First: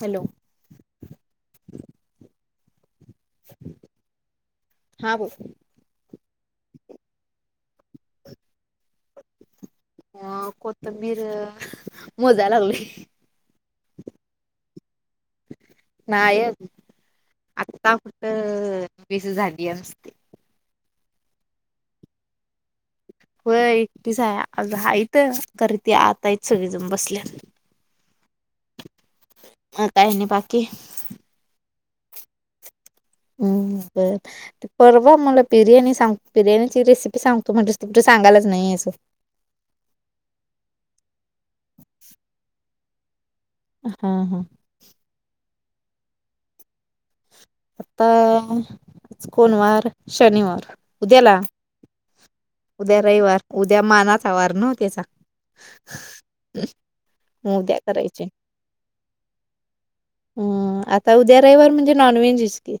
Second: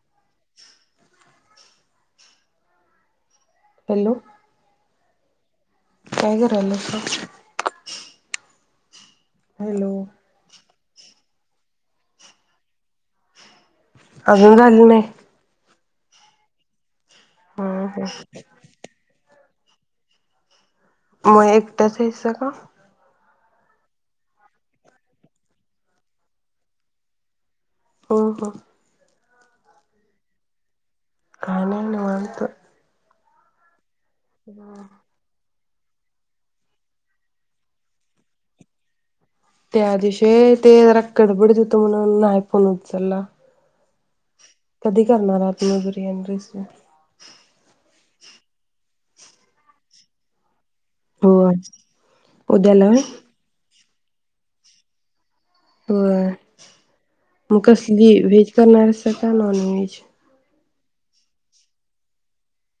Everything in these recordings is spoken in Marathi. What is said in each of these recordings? हॅलो! हॅलो! हा बोल. काय करायलास [inaudible] हा कोथंबीर अ मोजा लागली अजून झालं नाई? नाये अजून. हा आत्ता ह कुटं वेसी झाली. एमस् [inaudible] म एकटाच हेसा का? होय, एकटीच हाय आहे त ते करते आता यच सगळेजण बसल्यात. ह ह म काय आणि बाकी. काय नाही, निवांत. हम् बर ते परवा मला बिर्याणी सांग. बिर्याणीची रेसिपी सांगतो म्हटलीस कुठं सांगायलाच नाहीस त्या दिवशी व्हय ते जरा कडबडीत हो हुतो म्हणून नाही फोन उ चला हा, हा कधी करणार आहात म बिर्याणी रेसिपी आता आज कोणवार शनिवार हो उद्याला उद्याला उद्या व्हय रविवार उद्या मानाचा वार नव्हं त्याचा होय, म उद्या कसली करायचे व्हेज करणार हाइसा का नॉन व्हेज अ आता उद्या रहिवर म्हणजे नॉन व्हेज च की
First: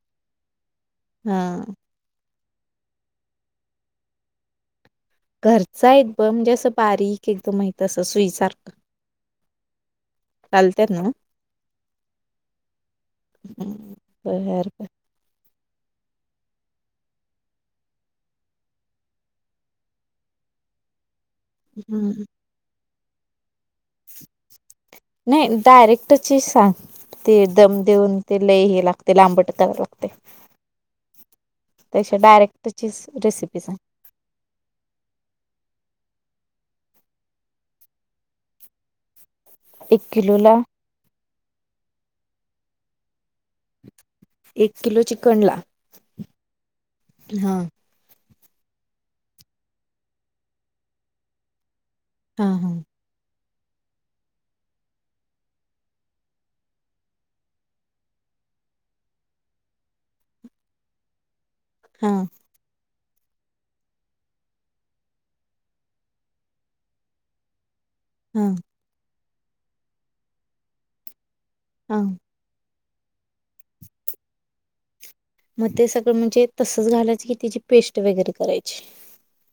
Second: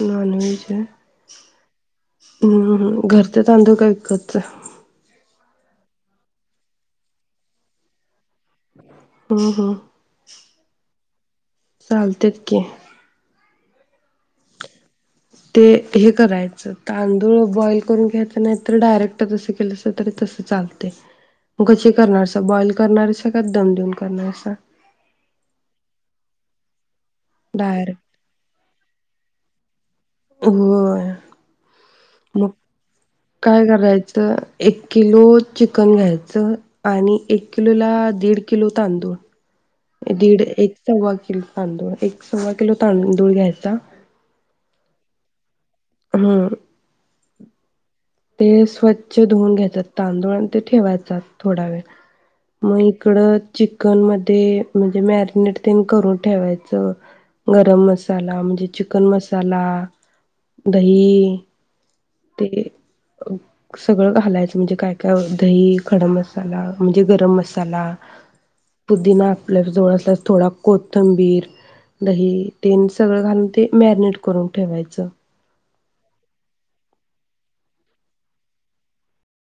नॉनव्हेज होय हा हम्म घरच तांदूळ की विकतचं घरच हाइत बघ म्हणजे असं बारीक एकदम हाइत असं सुईसारखं हम, हम चालत्यात ना? चालत्यात की ह बर, बर ते हे करायचं, तांदूळ बॉईल करून घ्यायचं नाही तर डायरेक्ट तसं केलसा तरी तसं चालतय मग कशी करणार हम्म हाइसा बॉईल करणारस हाइसा, का दम देऊन करणार हाइसा नाही डयरेक्टची सांग ते दम डायरेक्ट देऊन, ते लई हे लागतय ते लांबट तरा होय, त्यापेक्षा मग डायरेक्टचीच रेसिपी काय सांग. करायचं एक किलो चिकन घ्यायचं च आणि एक किलोला दीड किलो एक तांदूळ दीड किलोला एक सव्वा किलो तांदूळ एक सव्वा किलो तांदूळ घ्यायचा एक किलो चिकन ला हम्म हा ते स्वच्छ धुवून घ्यायचत तांदूळ आणि ते ठेवायचा थोडा वेळ हां हां मग इकडं चिकन मध्ये, म्हणजे मॅरिनेट ते करून ठेवायच. गरम मसाला म्हणजे चिकन मसाला, दही हां ते सगळं घालायचं म्हणजे काय काय व दही खडा मसाला म्हणजे गरम मसाला हां पुदना आपल्या जवळ असल्यास थोडा कोथंबीर हां दही तेन सगळं घालून ते मॅरिनेट करून ठेवायचं. ग ते सगळ म्हणजे तसच घालायच की त्याची पेस्ट वगैरे करायची.